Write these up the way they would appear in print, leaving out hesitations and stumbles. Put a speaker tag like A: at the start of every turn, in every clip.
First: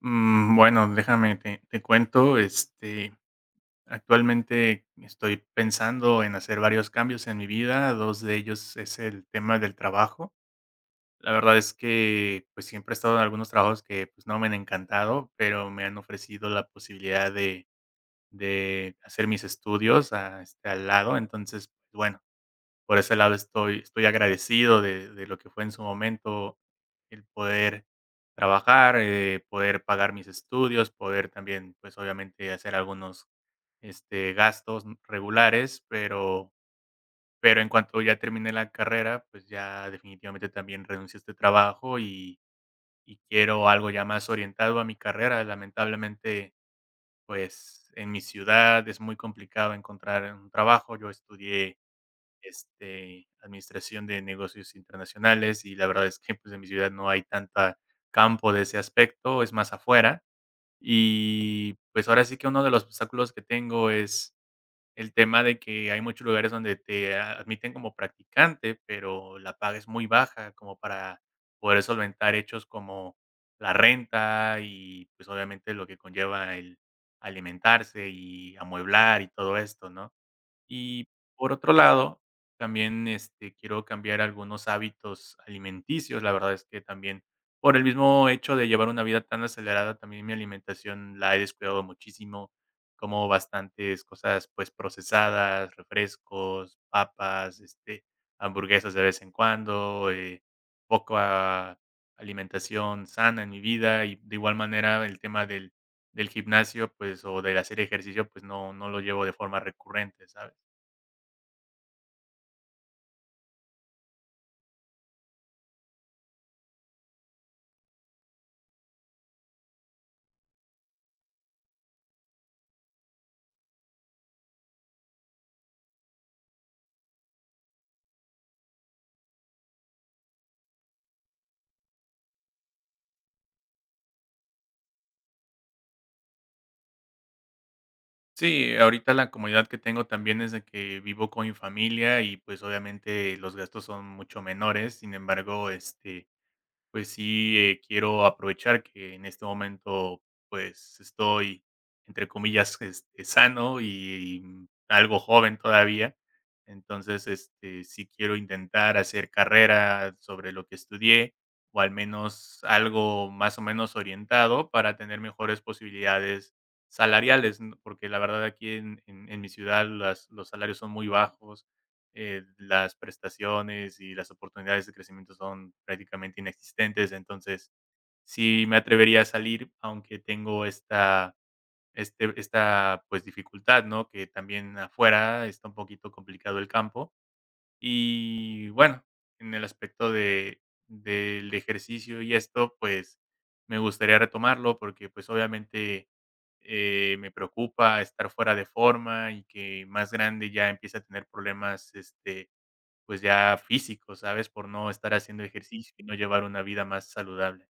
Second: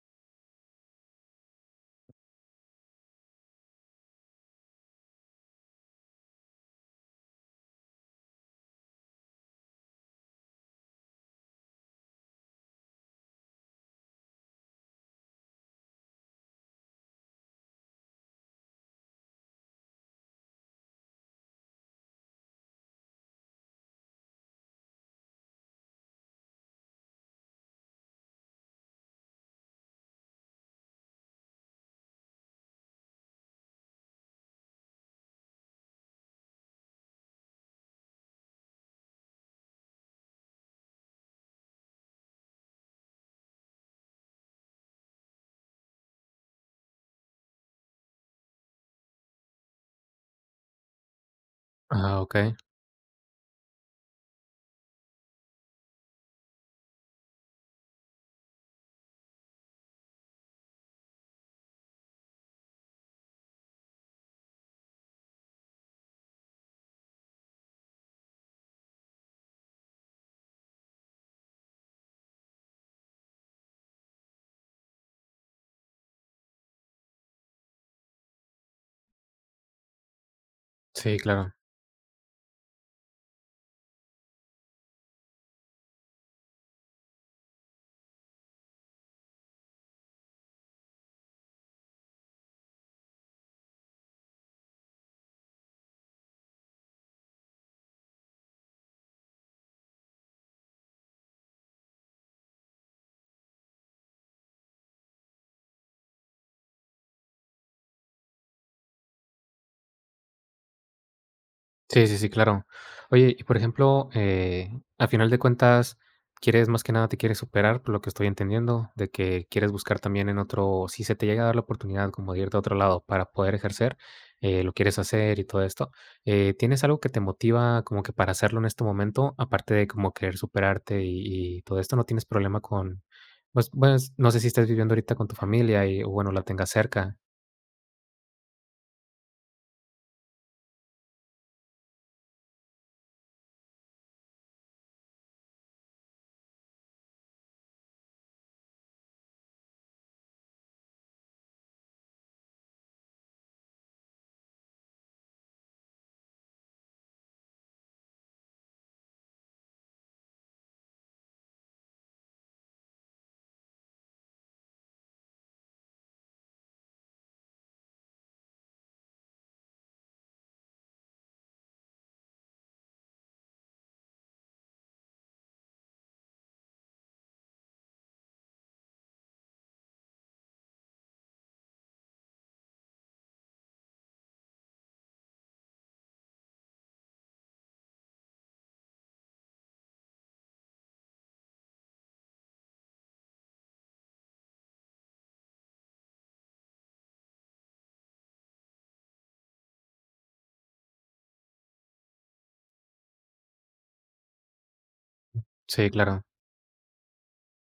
A: Mm, bueno, déjame te cuento, actualmente estoy pensando en hacer varios cambios en mi vida. 2 de ellos es el tema del trabajo. La verdad es que, pues, siempre he estado en algunos trabajos que, pues, no me han encantado, pero me han ofrecido la posibilidad de hacer mis estudios, al lado. Entonces, bueno, por ese lado estoy agradecido de lo que fue en su momento el poder trabajar, poder pagar mis estudios, poder también, pues, obviamente hacer algunos, gastos regulares, pero en cuanto ya terminé la carrera, pues, ya definitivamente también renuncié a este trabajo y quiero algo ya más orientado a mi carrera. Lamentablemente, pues, en mi ciudad es muy complicado encontrar un trabajo. Yo estudié
B: Ah, okey.
A: administración de negocios internacionales y la verdad es que, pues, en mi ciudad no hay tanta campo de ese aspecto, es más afuera. Y pues ahora sí que uno de los obstáculos que tengo es el tema de que hay muchos lugares donde admiten como practicante, pero la paga es muy baja como para poder solventar hechos como la renta y, pues, obviamente lo que conlleva el alimentarse y amueblar y todo esto, ¿no? Y
B: Sí,
A: por
B: claro.
A: otro lado, también, quiero cambiar algunos hábitos alimenticios. La verdad es que también, por el mismo hecho de llevar una vida tan acelerada, también mi alimentación la he descuidado muchísimo. Como bastantes cosas, pues, procesadas, refrescos, papas, hamburguesas de vez en cuando, poca alimentación sana en mi vida. Y de igual manera, el tema del del gimnasio, pues, o del hacer ejercicio, pues, no lo llevo de forma recurrente, ¿sabes?
B: Sí, sí, sí, claro. Oye, y por ejemplo, a final de cuentas, quieres más que nada te quieres superar, por lo que estoy entendiendo, de que quieres buscar también en otro si se te llega a dar la oportunidad como de irte a otro lado para poder ejercer, lo quieres hacer y todo esto, ¿tienes algo que te motiva como que para hacerlo en este momento? Aparte de como querer superarte y todo esto, ¿no tienes problema con? Pues bueno, no sé si estás viviendo ahorita con tu familia y, o bueno, la tengas cerca.
A: Sí, ahorita la comodidad que tengo también es de que vivo con mi familia y pues obviamente los gastos son mucho menores. Sin embargo, pues sí, quiero aprovechar que en este momento, pues estoy, entre comillas, sano y algo joven todavía. Entonces, sí quiero intentar hacer carrera sobre lo que estudié, o al menos algo más o menos orientado para tener mejores posibilidades salariales, ¿no? Porque la verdad aquí en mi ciudad los salarios son muy bajos, las prestaciones y las oportunidades de crecimiento son prácticamente inexistentes. Entonces, sí me atrevería a salir, aunque tengo esta pues dificultad, ¿no? Que también afuera está un poquito complicado el campo. Y bueno, en el aspecto del ejercicio y esto, pues me gustaría retomarlo porque pues obviamente me preocupa estar fuera de forma y que más grande ya empiece a tener problemas pues ya físico, ¿sabes? Por no estar haciendo
B: Sí,
A: ejercicio y no
B: claro.
A: llevar una vida más saludable.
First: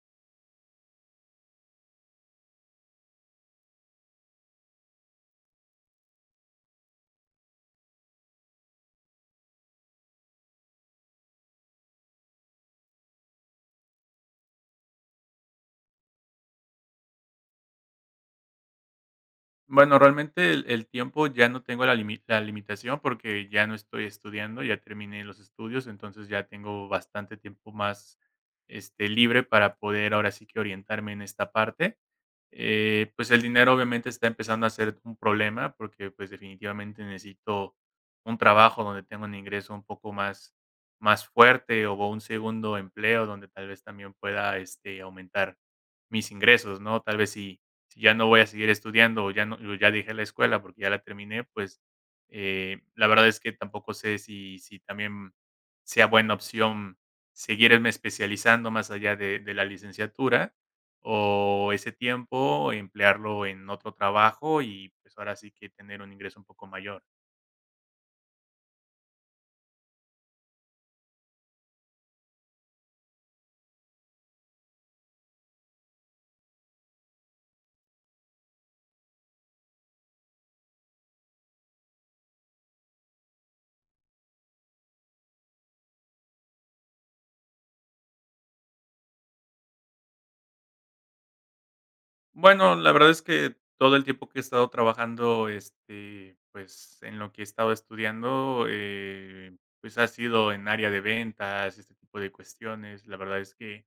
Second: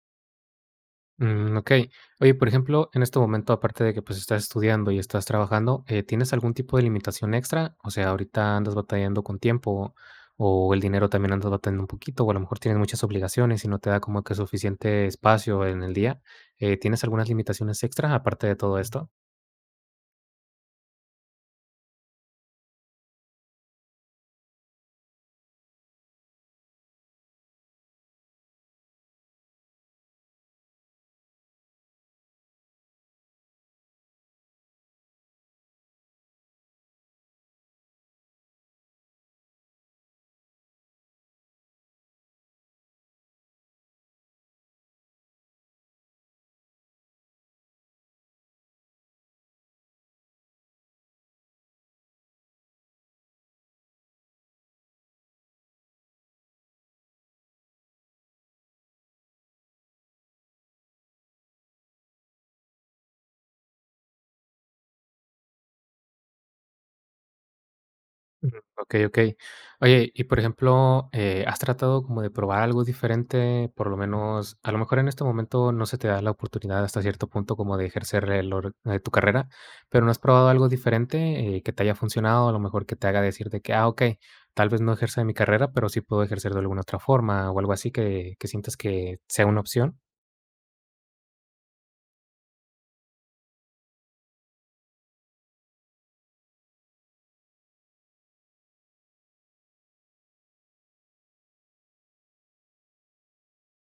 B: Mm, okey. Oye, por ejemplo, en este momento, aparte de que, pues, estás estudiando y estás trabajando, ¿tienes algún tipo de limitación extra? O sea, ahorita andas batallando con tiempo, o el dinero también andas batallando un poquito, o a lo mejor tienes muchas obligaciones y no te da como que suficiente espacio en el día, ¿tienes algunas limitaciones extra aparte de todo esto?
A: Bueno, realmente el tiempo ya no tengo la limitación porque ya no estoy estudiando, ya terminé los estudios, entonces ya tengo bastante tiempo más, libre para poder ahora sí que orientarme en esta parte. Pues el dinero obviamente está empezando a ser un problema porque, pues, definitivamente necesito un trabajo donde tenga un ingreso un poco más más fuerte o un segundo empleo donde tal vez también pueda, aumentar mis ingresos, ¿no? Tal vez si si ya no voy a seguir estudiando o ya no o ya dejé la escuela porque ya la terminé, pues, la verdad es que tampoco sé si también sea buena opción seguirme especializando más allá de la licenciatura, o ese tiempo emplearlo en otro trabajo y, pues, ahora sí que tener un ingreso un poco mayor.
B: Okey, okey. Oye, y por ejemplo, ¿has tratado como de probar algo diferente? Por lo menos, a lo mejor en este momento no se te da la oportunidad hasta cierto punto como de ejercer el or tu carrera, pero ¿no has probado algo diferente, que te haya funcionado? A lo mejor que te haga decir de que: "Ah, okey, tal vez no ejerza mi carrera, pero sí puedo ejercer de alguna otra forma", o algo así que sientas que sea una opción.
A: Bueno, la verdad es que todo el tiempo que he estado trabajando, pues, en lo que he estado estudiando, pues, ha sido en área de ventas, este tipo de cuestiones. La verdad es que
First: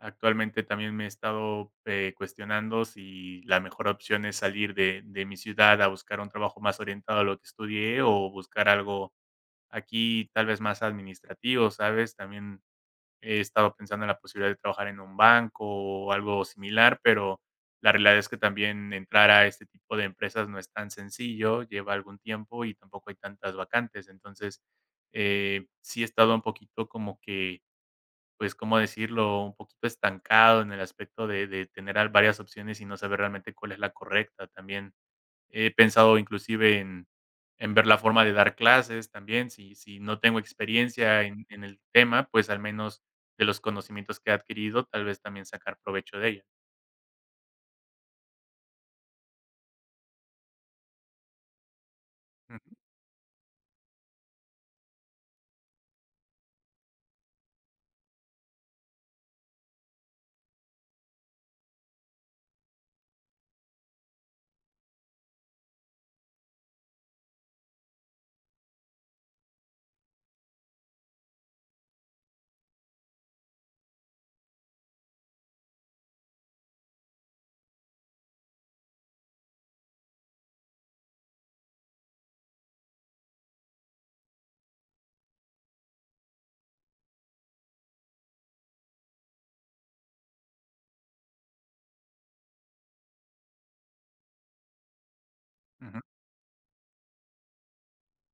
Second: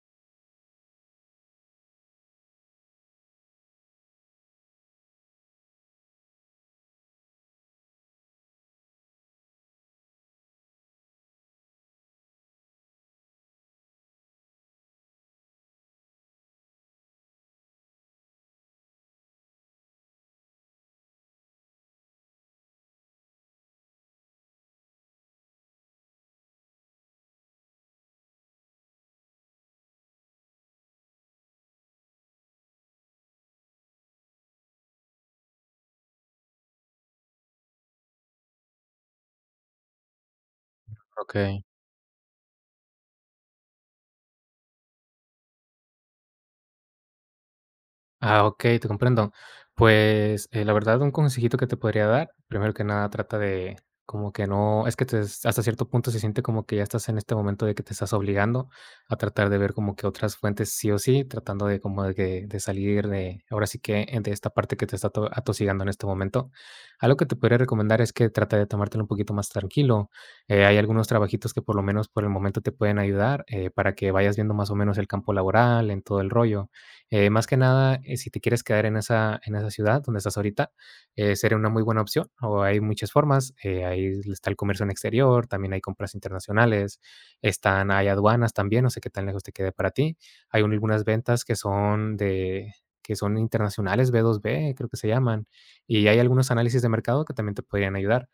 A: actualmente también me he estado, cuestionando si la mejor opción es salir de mi ciudad a buscar un trabajo más orientado a lo que estudié o buscar algo aquí, tal vez más administrativo, ¿sabes? También he estado pensando en la posibilidad de trabajar en un banco o algo similar, pero la realidad es que también entrar a este tipo de empresas no es tan sencillo, lleva algún tiempo y tampoco hay tantas vacantes. Entonces, sí he estado un poquito como que, pues, ¿cómo decirlo? Un poquito estancado en el aspecto de tener varias opciones y no saber realmente cuál es la correcta también. He pensado inclusive en ver la forma de dar clases también, si si no tengo experiencia
B: Ok.
A: en el tema, pues, al menos de los conocimientos que he adquirido, tal vez también sacar provecho de ella.
B: Ah, ok, te comprendo. Pues, la verdad, un consejito que te podría dar,
A: Ujú,
B: primero que nada, trata de como que no, es que hasta cierto punto se siente como que ya estás en este momento de que te estás obligando a tratar de ver como que otras fuentes sí o sí, tratando de como de, de salir de, ahora sí que de esta parte que te está atosigando en este momento. Algo que te podría recomendar es que trata de tomártelo un poquito más tranquilo. Hay algunos trabajitos que por lo menos por el momento te pueden ayudar para que vayas viendo más o menos el campo laboral, en todo el rollo más que nada, si te quieres quedar en esa ciudad donde estás ahorita, sería una muy buena opción, o hay muchas formas, ahí está el comercio en exterior, también hay compras internacionales, están hay aduanas también, no sé qué tan lejos te quede para ti. Hay un algunas ventas que son de que son internacionales, B2B creo que se llaman,
A: ujú,
B: y hay algunos análisis de mercado que también te podrían ayudar.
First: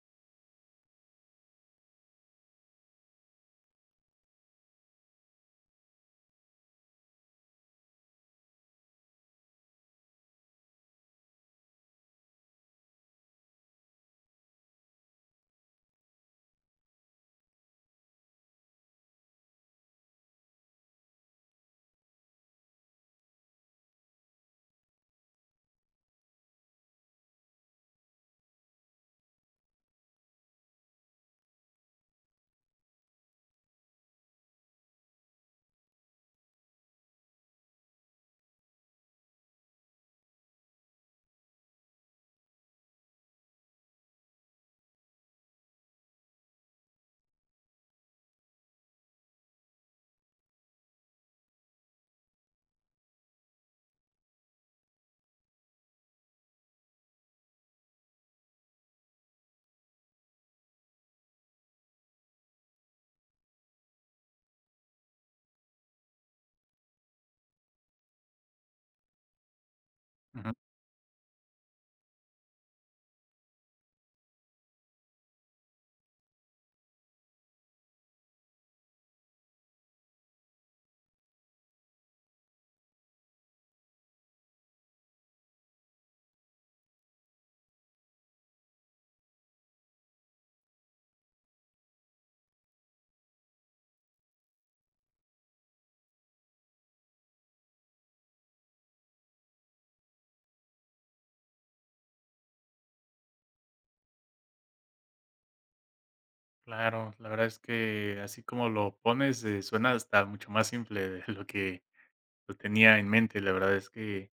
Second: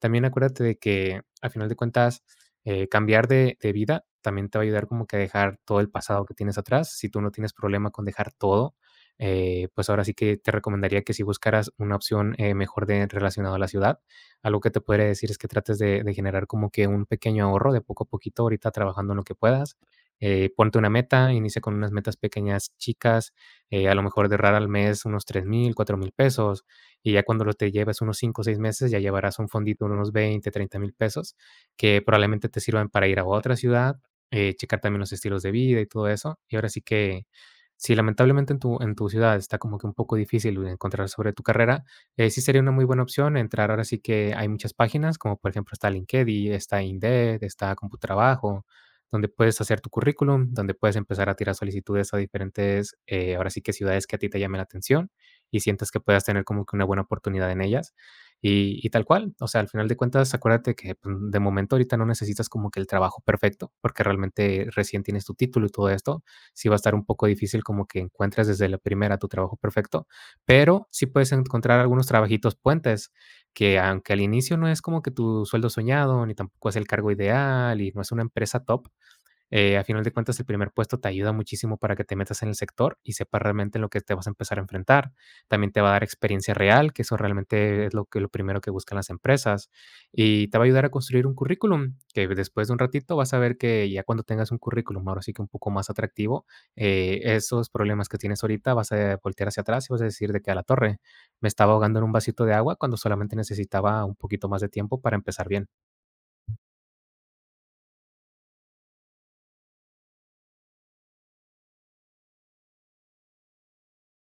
B: También acuérdate de que, a final de cuentas cambiar de vida también te va a ayudar como que a dejar todo el pasado que tienes atrás. Si tú no tienes problema con dejar todo, pues ahora sí que te recomendaría que si buscaras una opción, mejor de relacionado a la ciudad, algo que te podría decir es que trates de generar como que un pequeño ahorro de poco a poquito, ahorita trabajando en lo que puedas. Ponte una meta, inicia con unas metas pequeñas, chicas, a lo mejor de ahorrar al mes unos 3 mil 4 mil pesos, y ya cuando lo te lleves unos 5 o 6 meses, ya llevarás un fondito de unos 20 30 mil pesos, que probablemente te sirvan para ir a otra ciudad, checar también los estilos de vida y todo eso. Y ahora sí que, si lamentablemente en tu, ciudad está como que un poco difícil encontrar sobre tu carrera, sí sería una muy buena opción entrar. Ahora sí que hay muchas páginas, como por ejemplo está LinkedIn, está Indeed, está Computrabajo, donde puedes hacer tu currículum, donde puedes empezar a tirar solicitudes a diferentes, ahora sí que ciudades que a ti te llamen la atención y sientas que puedas tener como que una buena oportunidad en ellas. Y tal cual, o sea, al final de cuentas, acuérdate que, pues, de momento ahorita no necesitas como que el trabajo perfecto, porque realmente recién tienes tu título y todo esto. Sí va a estar un poco difícil como que encuentres desde la primera tu trabajo perfecto,
A: ujú.
B: pero sí puedes encontrar algunos trabajitos puentes que, aunque al inicio no es como que tu sueldo soñado, ni tampoco es el cargo ideal y no es una empresa top, a final de cuentas, el primer puesto te ayuda muchísimo para que te metas en el sector y sepas realmente en lo que te vas a empezar a enfrentar. También te va a dar experiencia real, que eso realmente es lo que lo primero que buscan las empresas. Y te va a ayudar a construir un currículum, que después de un ratito vas a ver que ya cuando tengas un currículum, ahora sí que un poco más atractivo, esos problemas que tienes ahorita vas a voltear hacia atrás y vas a decir de que a la torre me estaba ahogando en un vasito de agua cuando solamente necesitaba un poquito más de tiempo para empezar bien.
A: Claro, la verdad es que así como lo pones, suena hasta mucho más simple de lo que lo tenía en mente. La verdad es que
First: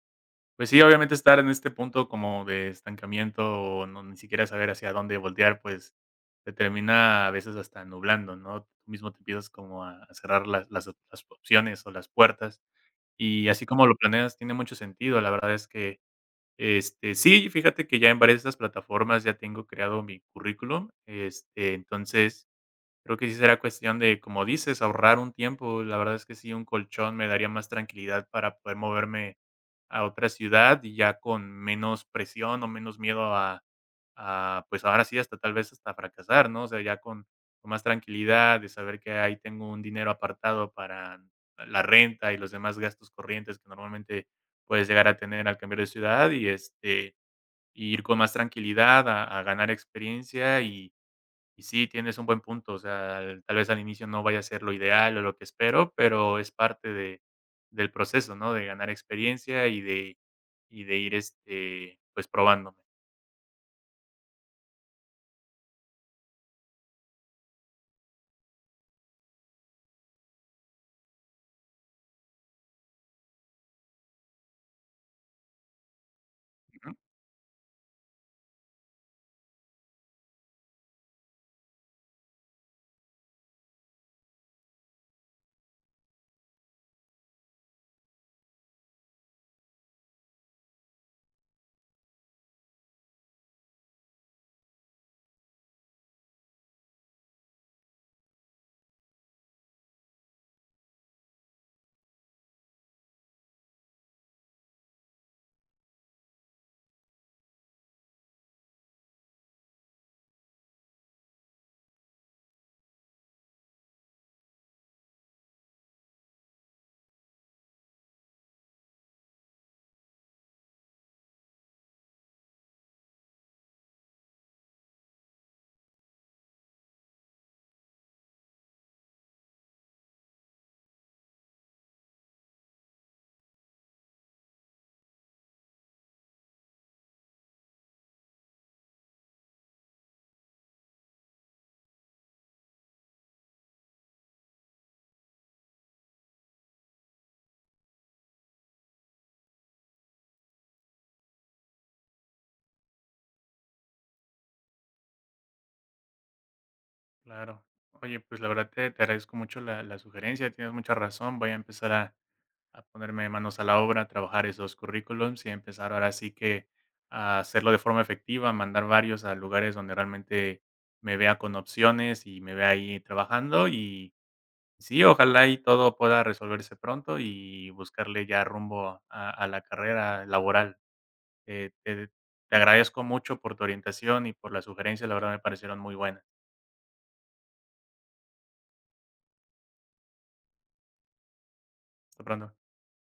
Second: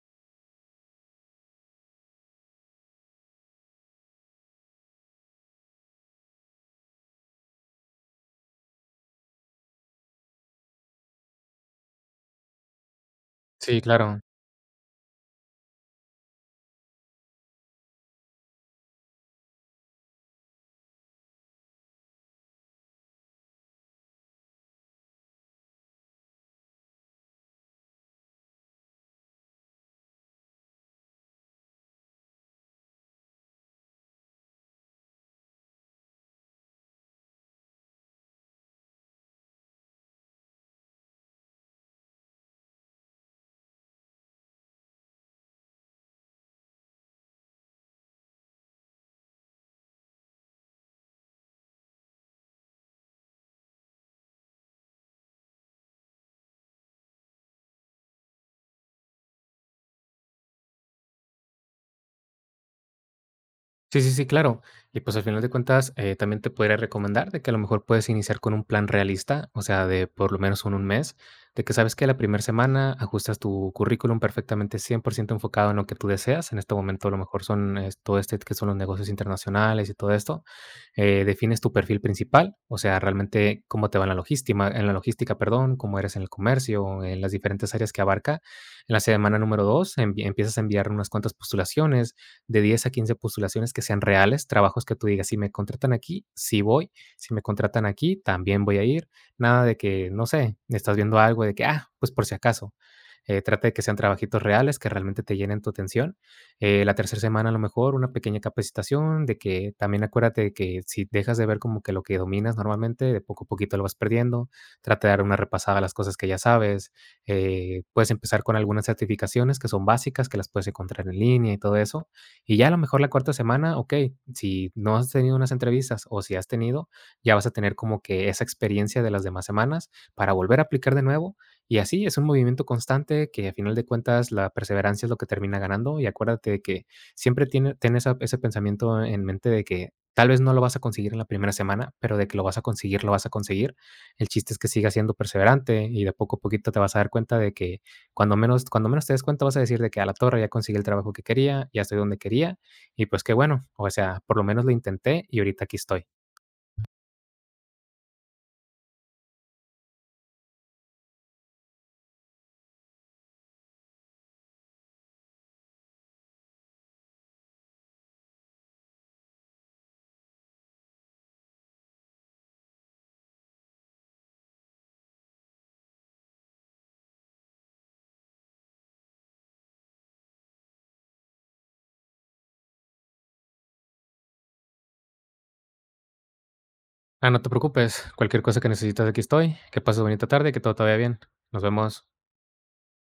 A: pues sí, obviamente estar en este punto como de estancamiento o no ni siquiera saber hacia dónde voltear, pues te termina a veces hasta nublando, ¿no? Tú mismo te empiezas como a cerrar las opciones o las puertas, y así
B: Sí,
A: como lo
B: claro.
A: planeas tiene mucho sentido. La verdad es que, sí, fíjate que ya en varias de estas plataformas ya tengo creado mi currículum, entonces creo que sí será cuestión de, como dices, ahorrar un tiempo. La verdad es que sí, un colchón me daría más tranquilidad para poder moverme a otra ciudad y ya con menos presión o menos miedo a, pues ahora sí, hasta tal vez hasta fracasar, ¿no? O sea, ya con más tranquilidad de saber que ahí tengo un dinero apartado para la renta y los demás gastos corrientes que normalmente puedes llegar a tener al cambiar de ciudad, y y ir con más tranquilidad a ganar experiencia y sí, tienes un buen punto. O sea, al tal vez al inicio no vaya a ser lo ideal o lo que espero, pero es parte de del proceso, ¿no? De ganar experiencia y de ir, pues, probándome,
B: Sí, sí, sí, claro. Y pues al final de cuentas, también te podría recomendar de que a lo mejor puedes iniciar con un plan realista, o sea, de por lo menos un mes, de que sabes que la primera semana ajustas tu currículum perfectamente 100% enfocado en lo que tú deseas. En este
A: ¿no?
B: momento a lo mejor son todo este que son los negocios internacionales y todo esto. Defines tu perfil principal, o sea, realmente cómo te va en la logística, perdón, cómo eres en el comercio, en las diferentes áreas que abarca. En la semana número 2, empiezas a enviar unas cuantas postulaciones de 10 a 15 postulaciones que sean reales, trabajos que tú digas, si me contratan aquí, sí voy, si me contratan aquí, también voy a ir, nada de que, no sé, estás viendo algo de que, ah, pues por si acaso. Trata de que sean trabajitos reales, que realmente te llenen tu atención. La tercera semana a lo mejor una pequeña capacitación, de que también acuérdate de que si dejas de ver como que lo que dominas normalmente, de poco a poquito lo vas perdiendo. Trata de dar una repasada a las cosas que ya sabes. Puedes empezar con algunas certificaciones que son básicas, que las puedes encontrar en línea y todo eso y ya a lo mejor la cuarta semana, okey, si no has tenido unas entrevistas o si has tenido, ya vas a tener como que esa experiencia de las demás semanas para volver a aplicar de nuevo. Y así es un movimiento constante que a final de cuentas la perseverancia es lo que termina ganando. Y acuérdate de que siempre tiene ten esa ese pensamiento en mente de que tal vez no lo vas a conseguir en la primera semana, pero de que lo vas a conseguir, lo vas a conseguir. El chiste es que sigas siendo perseverante y de poco a poquito te vas a dar cuenta de que cuando menos te des cuenta vas a decir de que a la torre ya conseguí el trabajo que quería, ya estoy donde quería y pues qué bueno, o sea, por lo menos lo intenté y ahorita aquí estoy.
A: Claro. Oye, pues, la verdad te agradezco mucho la sugerencia, tienes mucha razón, voy a empezar a ponerme manos a la obra, a trabajar esos currículums y a empezar ahora sí que a hacerlo de forma efectiva, a mandar varios a lugares donde realmente me vea con opciones y me vea ahí trabajando. Y sí, ojalá y todo pueda resolverse pronto y buscarle ya rumbo a la carrera laboral. Eh, te, Te agradezco mucho por tu orientación y por las sugerencias, la verdad me parecieron muy buenas.
B: Ah, no te preocupes, cualquier cosa que necesitas aquí estoy, que pases bonita tarde, que todo te vaya bien. Nos vemos.
A: Hasta pronto.